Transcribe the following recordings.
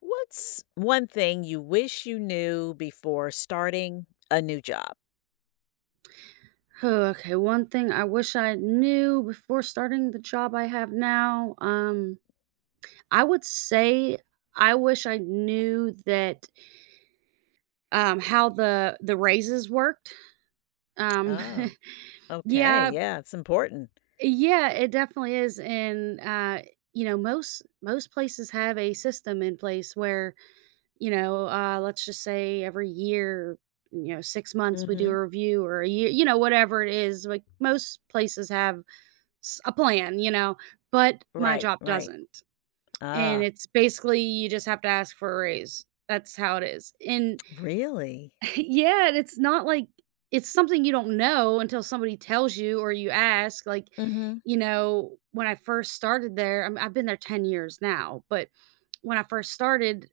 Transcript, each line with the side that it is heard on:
left: What's one thing you wish you knew before starting a new job?
right: Oh, okay, one thing I wish I knew before starting the job I have now, I would say I wish I knew that, how the raises worked. Um,
left: Oh, okay.
right: yeah,
left: Yeah, it's important.
right: yeah, it definitely is, and, you know, most places have a system in place where, you know, let's just say every year, you know, 6 months we do
left: Hmm.
right: a review or a year, you know, whatever it is, like, most places have s a plan, you know, but my
left: Right,
right: job
left: right.
right: doesn't, and
left: Ah,
right: it's basically you just have to ask for a raise. That's how it is, and
left: really?
right: yeah, and it's not like it's something you don't know until somebody tells you or you ask, like,
left: Hmm.
right: you know, when I first started there I've been there 10 years now, but when I first started,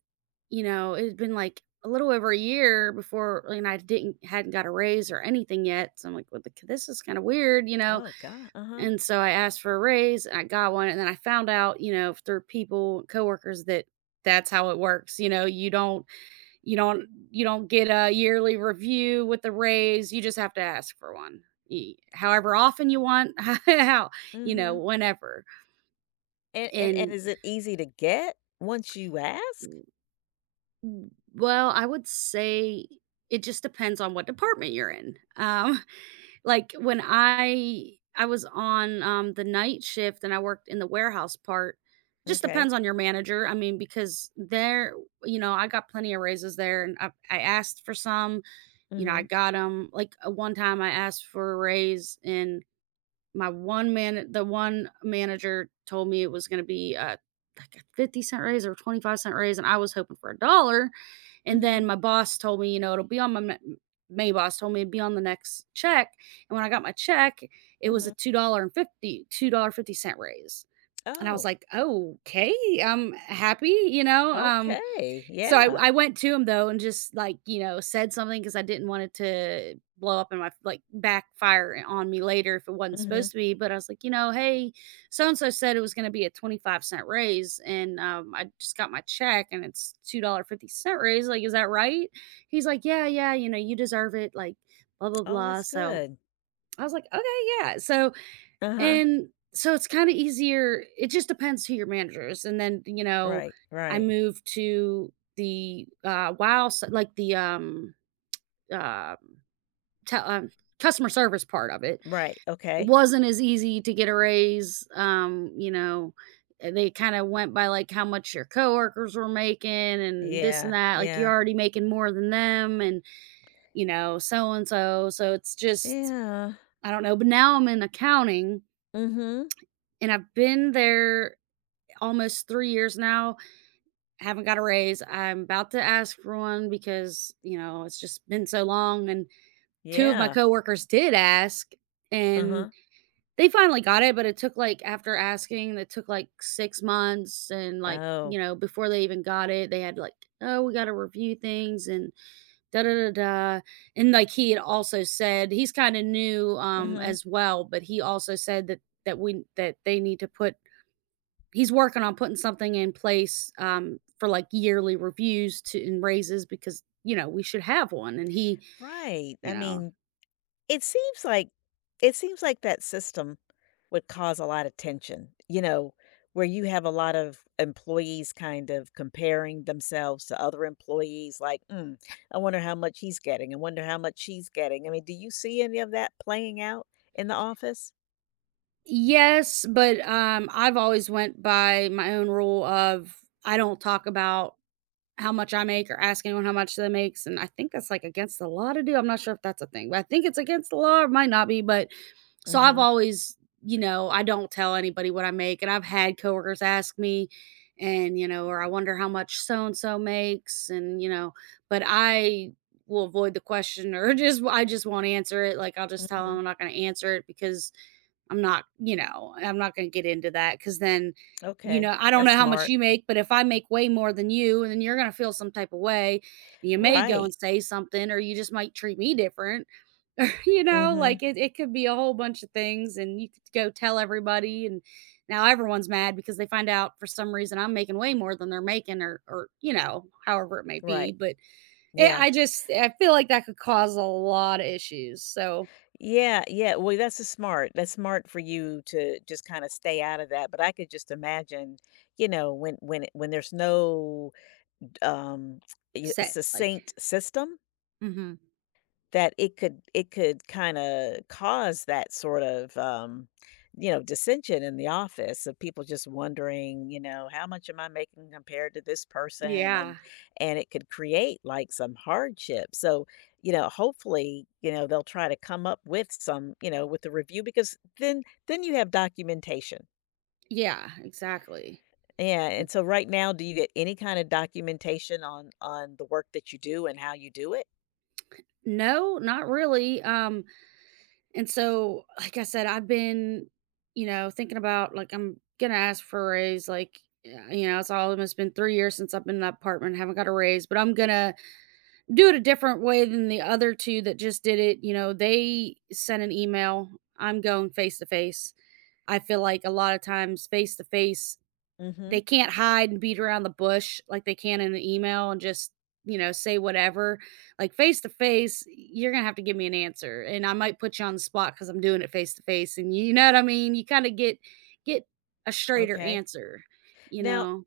right: you know, it had been, like, a little over a year before and I didn't hadn't got a raise or anything yet, so I'm like, "Well, th this is kinda weird," you know?
left: Oh God. Uh-huh.
right: And so I asked for a raise, and I got one, and then I found out, you know, through people, coworkers that that's how it works, you know, you don't get a yearly review with the raise, you just have to ask for one. Y However often you want, how you know,
left: Hmm.
right: whenever.
left: And
right: And
left: is it easy to get once you ask?
right: w well, I would say it just depends on what department you're in. Like, when I was on, the night shift and I worked in the warehouse part just
left: Okay.
right: depends on your manager, I mean, because there, you know, I got plenty of raises there, and I asked for some, you know,
left: Hmm.
right: I got them. Like, one time I asked for a raise, and my one man the one manager told me it was gonna be a like a 50 cent raise or 25 cent raise, and I was hoping for a dollar, and then
left: Hmm.
right: my boss told me, you know, it'll be on my ma May boss told me it'd be on the next check, and when I got my check, it was
left: Hmm.
right: a $2 and fifty dollars 50 cent raise, and I was
left: Oh,
right: like, "Okay, I'm happy," you know,
left: okay.
right: so
left: Yeah.
right: I went to him though and just, like, you know, said something because I didn't want it to blow up in my like, backfire, on me later if it wasn't
left: Hmm.
right: supposed to be, but I was like, "You know, hey, so and so said it was gonna be a 25 cent raise, and, I just got my check and it's $2.50 raise, like, is that right?" He's like, "Yeah, yeah, you know, you deserve it, like, blah, blah,
left: Oh,
right: blah."
left: that's
right: So,
left: good.
right: I was like, "Okay, yeah." So,
left: Uh-huh.
right: and so it's kinda easier, it just depends who your manager is, and then, you know,
left: Right,
right: I
left: right,
right: moved to the, WOW, s like, the, uh, tel customer service part of it.
left: right.
right: It
left: Okay.
right: wasn't as easy to get a raise, you know, they kinda went by, like, how much your coworkers were making and this and
left: Yeah,
right: that, like, you're
left: yeah,
right: already making more than them and, you know, so and so, so it's just,
left: yeah.
right: I don't know, but now I'm in accounting,
left: Mhm.
right: and I've been there almost 3 years now, I haven't got a raise. I'm about to ask for one because, you know, it's just been so long, and 2 of my
left: Yeah.
right: coworkers did ask, and
left: Uh-huh.
right: they finally got it, but it took, like, after asking, it took, like, 6 months, and, like,
left: Oh.
right: you know, before they even got it, they had, like, "Oh, we gotta review things and da da da da," and, like, he had also said he's kinda new,
left: Mhm.
right: as well, but he also said that they need to put he's working on putting something in place, for, like, yearly reviews to and raises because, you know, we should have one, and he,
left: Right.
right: you
left: I
right: know.
left: mean, it seems like it seems like that system would cause a lot of tension, you know, where you have a lot of employees kind of comparing themselves to other employees like, "Mm, I wonder how much he's getting. I wonder how much she's getting." I mean, do you see any of that playing out in the office?
right: Yes, but, I've always went by my own rule of, I don't talk about how much I make or ask anyone how much they makes, and I think that's, like, against the law to do, I'm not sure if that's a thing, but I think it's against the law, it might not be, but so I've
left: Mhm.
right: always, you know, I don't tell anybody what I make, and I've had coworkers ask me and, you know, or I wonder how much so and so makes and, you know, but I will avoid the question or just I just won't answer it. Like, I'll just tell them
left: Mhm.
right: I'm not going to answer it because I'm not going to get into that cuz then, you
left: Okay.
right: know, I don't
left: That's
right: know how much
left: smart.
right: you make, but if I make way more than you, then you're going to feel some type of way. You may go
left: Right.
right: and say something or you just might treat me different, you know,
left: Mhm.
right: like it could be a whole bunch of things, and you could go tell everybody, and now everyone's mad because they find out for some reason I'm making way more than they're making, or you know, however it may be.
left: Right.
right: But it,
left: Yeah.
right: I just I feel like that could cause a lot of issues. So
left: Yeah, yeah. Well, that's a smart. That's smart for you to just kind of stay out of that. But I could just imagine, you know, when it- when there's no um y-
right: set like
left: succinct system,
right: hmm
left: that it could kinda cause that sort of, you know, dissension in the office of people just wondering, you know, "How much am I making compared to this person?"
right: yeah,
left: And it could create, like, some hardship, so, you know, hopefully, you know, they'll try to come up with some you know, with the review because then you have documentation.
right: yeah, exactly.
left: Yeah, and so right now, do you get any kind of documentation on the work that you do and how you do it?
right: No, not really. And so, like I said, I've been, you know, thinking about, like, I'm gonna ask for a raise. Like, yeah, you know, it's almost been 3 years since I've been in that apartment, haven't got a raise, but I'm gonna do it a different way than the other two that just did it. You know, they sent an email. I'm going face to face. I feel like a lot of times face to face
left: Mhm,
right: they can't hide and beat around the bush like they can in an email and just, you know, say whatever. Like, face to face, you're gonna have to give me an answer, and I might put you on the spot because I'm doing it face to face, and you know what I mean. You kind of get a straighter
left: okay.
right: answer, you
left: Now
right: know.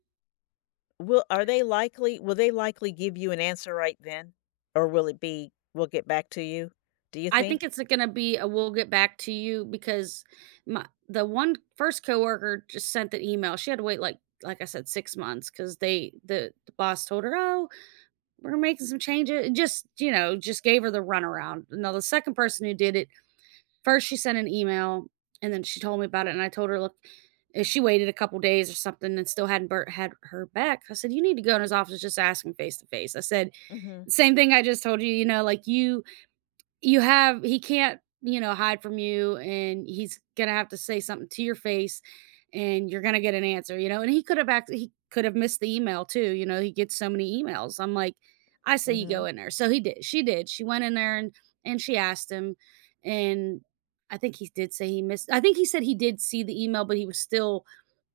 left: will they likely give you an answer right then? Or will it be, "We'll get back to you," do you
right: I think
left: think?
right: it's gonna be a "We'll get back to you" because my the one first coworker just sent an email. She had to wait, like I said, 6 months because the boss told her, oh, we're making some changes. Just, you know, just gave her the runaround. Now, the second person who did it, first she sent an email and then she told me about it. And I told her, look, if she waited a couple days or something and still hadn't Bert had her back, I said, you need to go in his office, just ask him face to face. I said,
left: Mhm,
right: same thing I just told you, you know, like you have he can't, you know, hide from you and he's gonna have to say something to your face and you're gonna get an answer, you know, and he could have missed the email too, you know, he gets so many emails. I'm like, I say you go
left: mhm,
right: in there. So he did. She did. She went in there and she asked him and I think he said he did see the email, but he was still,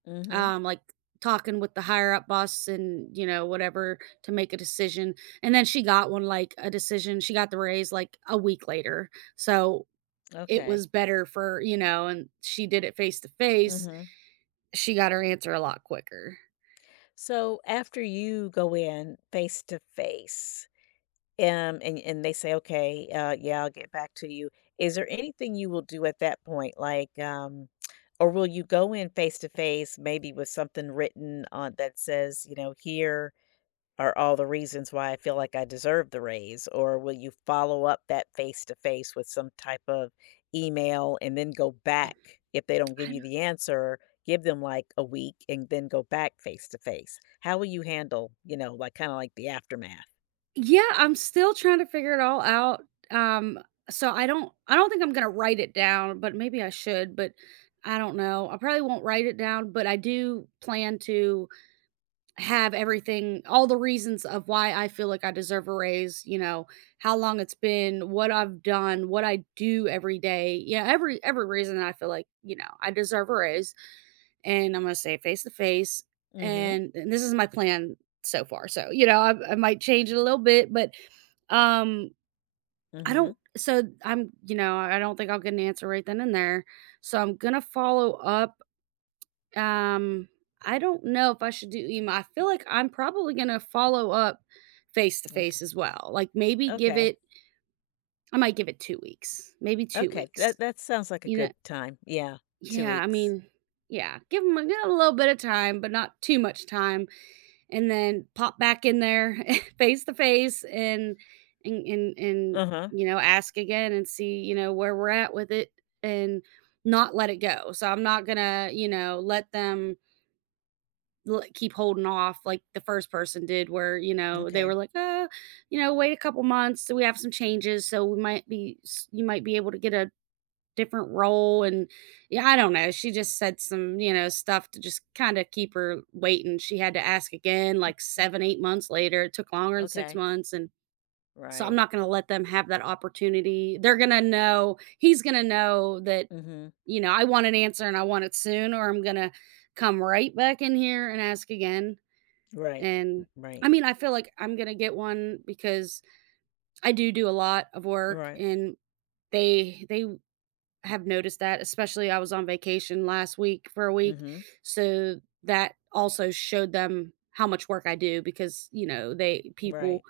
left: mhm,
right: like, talking with the higher up boss and you know whatever to make a decision, and then she got the raise like a week later, so it
left: okay,
right: was better for, you know, and she did it face to face,
left: mhm.
right: she got her answer a lot quicker.
left: So, after you go in face to face, and they say, "Okay, yeah, I'll get back to you," is there anything you will do at that point? Like, or will you go in face to face maybe with something written on that says, you know, "Here are all the reasons why I feel like I deserve the raise? Or will you follow up that face to face with some type of email and then go back if they don't give
right: I
left: you
right: don't,
left: the answer? Give them like a week and then go back face to face. How will you handle, you know, like kind of like the aftermath?
right: yeah, I'm still trying to figure it all out. um so I don't think I'm gonna write it down, but maybe I should, but I don't know, I probably won't write it down, but I do plan to have everything, all the reasons of why I feel like I deserve a raise, you know, how long it's been, what I've done, what I do every day. Yeah, every reason that I feel like, you know, I deserve a raise, and I'm going to say it face to face,
left: Mm-hmm.
right: and this is my plan so far. So, you know, I might change it a little bit, but um
left: Mm-hmm.
right: I don't think I'll get an answer right then and there. So I'm going to follow up, um, I don't know if I should do email. I feel like I'm probably gonna follow up face to
left: Okay.
right: face as well. Like maybe give
left: Okay.
right: it I might give it 2 weeks. Maybe 2
left: Okay. That
right: weeks.
left: that sounds like a
right: You know
left: good time. Yeah. Two
right: yeah, I
left: weeks.
right: mean, yeah, give them a, give 'em a little bit of time, but not too much time and then pop back in there face to face and
left: Uh-huh.
right: ask again and see, where we're at with it and not let it go. So I'm not going to, let them l keep holding off like the first person did where, you know, they were
left: Okay.
right: like, you know, wait a couple months, so we have some changes, so we might be s you might be able to get a different role," and yeah, I don't know, she just said some, you know, stuff to just kinda keep her waiting. She had to ask again, like,
left: Mhm.
right: 7, 8 months later. It took longer than 6
left: Okay.
right: months, and so I'm
left: Right.
right: not gonna let them have that opportunity. They're gonna know He's gonna know that,
left: Mm-hmm.
right: I want an answer and I want it soon, or I'm gonna come right back in here and ask again.
left: Right.
right: And
left: Right.
right: I mean, I feel like I'm gonna get one because I do do a lot of work,
left: Right.
right: and they have noticed that. Especially, I was on vacation last week for a week,
left: Mm-hmm.
right: so that also showed them how much work I do because you know they
left: Right.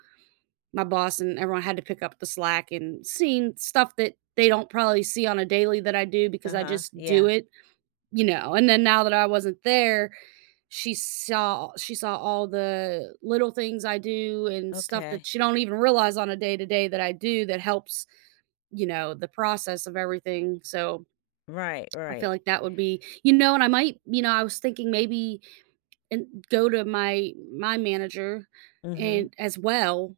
right: my boss and everyone had to pick up the slack and seeing stuff that they don't probably see on a daily that I do because I
left: Uh-huh,
right: just do
left: yeah,
right: it, you know. And then now that I wasn't there, she saw all the little things I do and stuff that
left: okay.
right: she don't even realize on a day to day that I do that helps, you know, the process of everything, so
left: Right,
right: I feel
left: right.
right: like that would be and I might I was thinking maybe and go to my manager
left: Mhm.
right: and as well,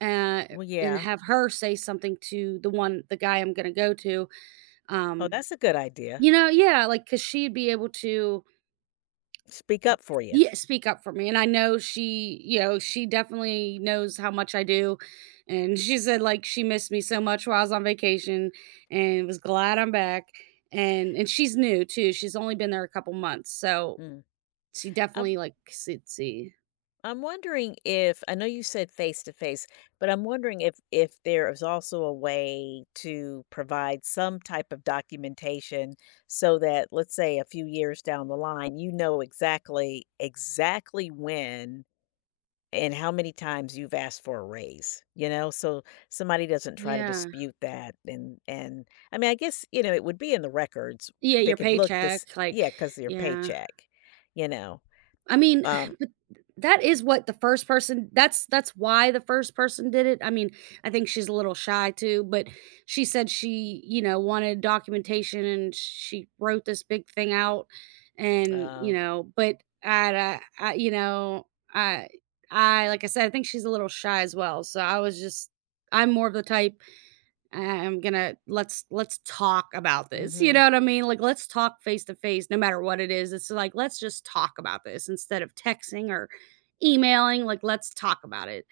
right: uh,
left: Well,
right: and
left: yeah.
right: have her say something to the guy I'm gonna go to,
left: Oh,
right: um,
left: that's a good idea.
right: you know, yeah, like because 'cause she'd be able to.
left: Speak up for you.
right: Yeah, speak up for me, and I know she you know, she definitely knows how much I do, and she said, like, she missed me so much while I was on vacation and was glad I'm back, and she's new too, she's only been there a couple months, so
left: Mm.
right: she definitely,
left: I'm
right: like, see.
left: I'm wondering if I know you said face to face, but I'm wondering if there is also a way to provide some type of documentation so that, let's say, a few years down the line, you know exactly when and how many times you've asked for a raise, you know? So somebody doesn't try to
right: Yeah.
left: dispute that and I mean, I guess, you know, it would be in the records.
right: Yeah,
left: They
right: your
left: could look this
right: paycheck, like.
left: yeah, 'cause of your
right: Yeah.
left: paycheck, you know?
right: I mean,
left: Um.
right: but that is what the first person that's why the first person did it. I mean, I think she's a little shy too, but she said she, you know, wanted documentation and she wrote this big thing out and, you
left: Oh,
right: know, but I I. I like I said, I think she's a little shy as well. So I was just I'm more of the type I I'm gonna let's talk about this, you
left: mhm.
right: know what I mean? Like, let's talk face to face no matter what it is. It's like, let's just talk about this instead of texting or emailing, like, let's talk about it.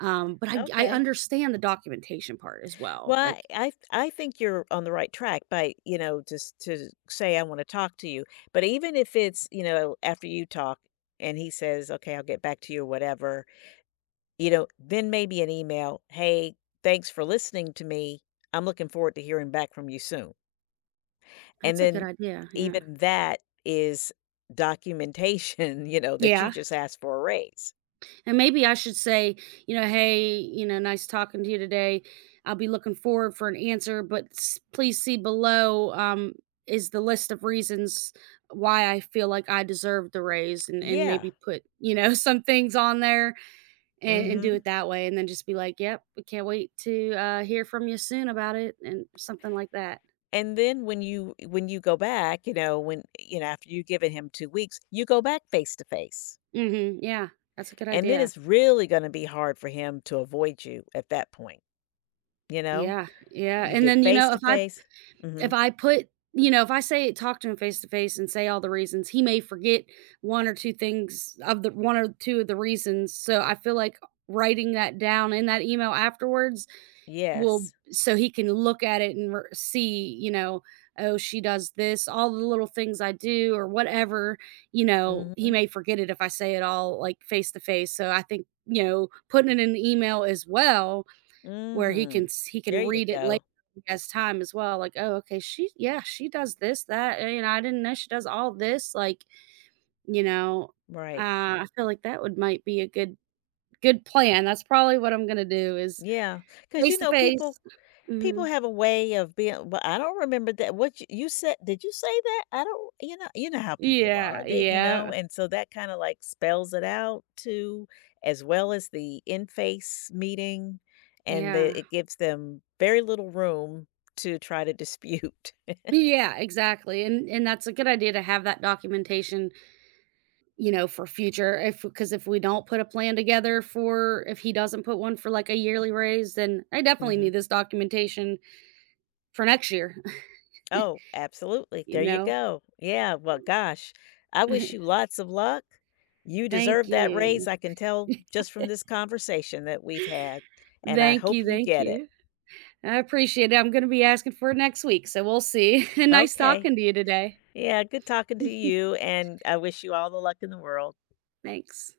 right: But I
left: Okay.
right: understand the documentation part as
left: Well,
right: well, like,
left: I think you're on the right track by, you know, just to say, "I wanna talk to you." But even if it's, you know, after you talk and he says, "Okay, I'll get back to you," or whatever, you know, then maybe an email, "Hey, thanks for listening to me. I'm looking forward to hearing back from you soon." And
right: that's a good
left: then
right: idea, yeah.
left: even that is documentation, you know, that you
right: Yeah.
left: just asked for a raise.
right: And maybe I should say, you know, "Hey, you know, nice talking to you today. I'll be looking forward for an answer, but please see below is the list of reasons why I feel like I deserve the raise," and
left: Yeah.
right: maybe put you know some things on there and do
left: Mhm.
right: it that way, and then just be like, "Yep, we can't wait to hear from you soon about it," and something like that.
left: And then when you go back, you know, when you know, after you've given him 2 weeks, you go back face to face.
right: Yeah, that's a good
left: And then
right: idea.
left: it's really gonna be hard for him to avoid you at that point. You know?
right: Yeah, yeah,
left: You
right: And
left: did
right: then, you
left: face
right: know,
left: to
right: if I
left: face.
right: If
left: Mhm.
right: I put you know, if I say talk to him face to face and say all the reasons, he may forget 1 or 2 things of the 1 or 2 of the reasons, so I feel like writing that down in that email afterwards will
left: Yes.
right: so he can look at it and r see, you know, "Oh, she does this," all the little things I do or whatever, you know, he
left: Mhm.
right: may forget it if I say it all, like, face to face, so I think, you know, putting it in the email as well where he can
left: Mhm.
right: s he can
left: There you
right: read it later
left: go.
right: when he has time as well, like, "Oh, okay, she yeah, she does this, that, and you know, I didn't know she does all this," like, you know, uh,
left: Right.
right: I feel like that would might be a good good plan, that's probably what I'm gonna do is
left: Yeah. Cause
right: face
left: you
right: to
left: know, people
right: face
left: people
right: Mhm.
left: have a way of being well, I don't remember that what you said did you say that? I don't you know how people are.
right: Yeah,
left: They you know,
right: yeah,
left: and so that kinda, like, spells it out too, as well as the in-face meeting, and
right: yeah.
left: the it gives them very little room to try to dispute.
right: Yeah, exactly, and that's a good idea to have that documentation, you know, for future if because if we don't put a plan together for if he doesn't put one for, like, a yearly raise, then I definitely
left: Mhm.
right: need this documentation for next year. You
left: Oh, absolutely. There you
right: know?
left: go. Yeah, well, gosh, I wish you lots of luck. You
right: Thank
left: deserve that raise.
right: you.
left: I can tell just from this conversation that we've had, and I
right: Thank
left: hope
right: you,
left: you
right: thank
left: get it.
right: you. I appreciate it, I'm gonna be asking for it next week, so we'll see. Nice
left: Okay.
right: talking to you today.
left: Yeah, good talking to you, and I wish you all the luck in the world.
right: Thanks.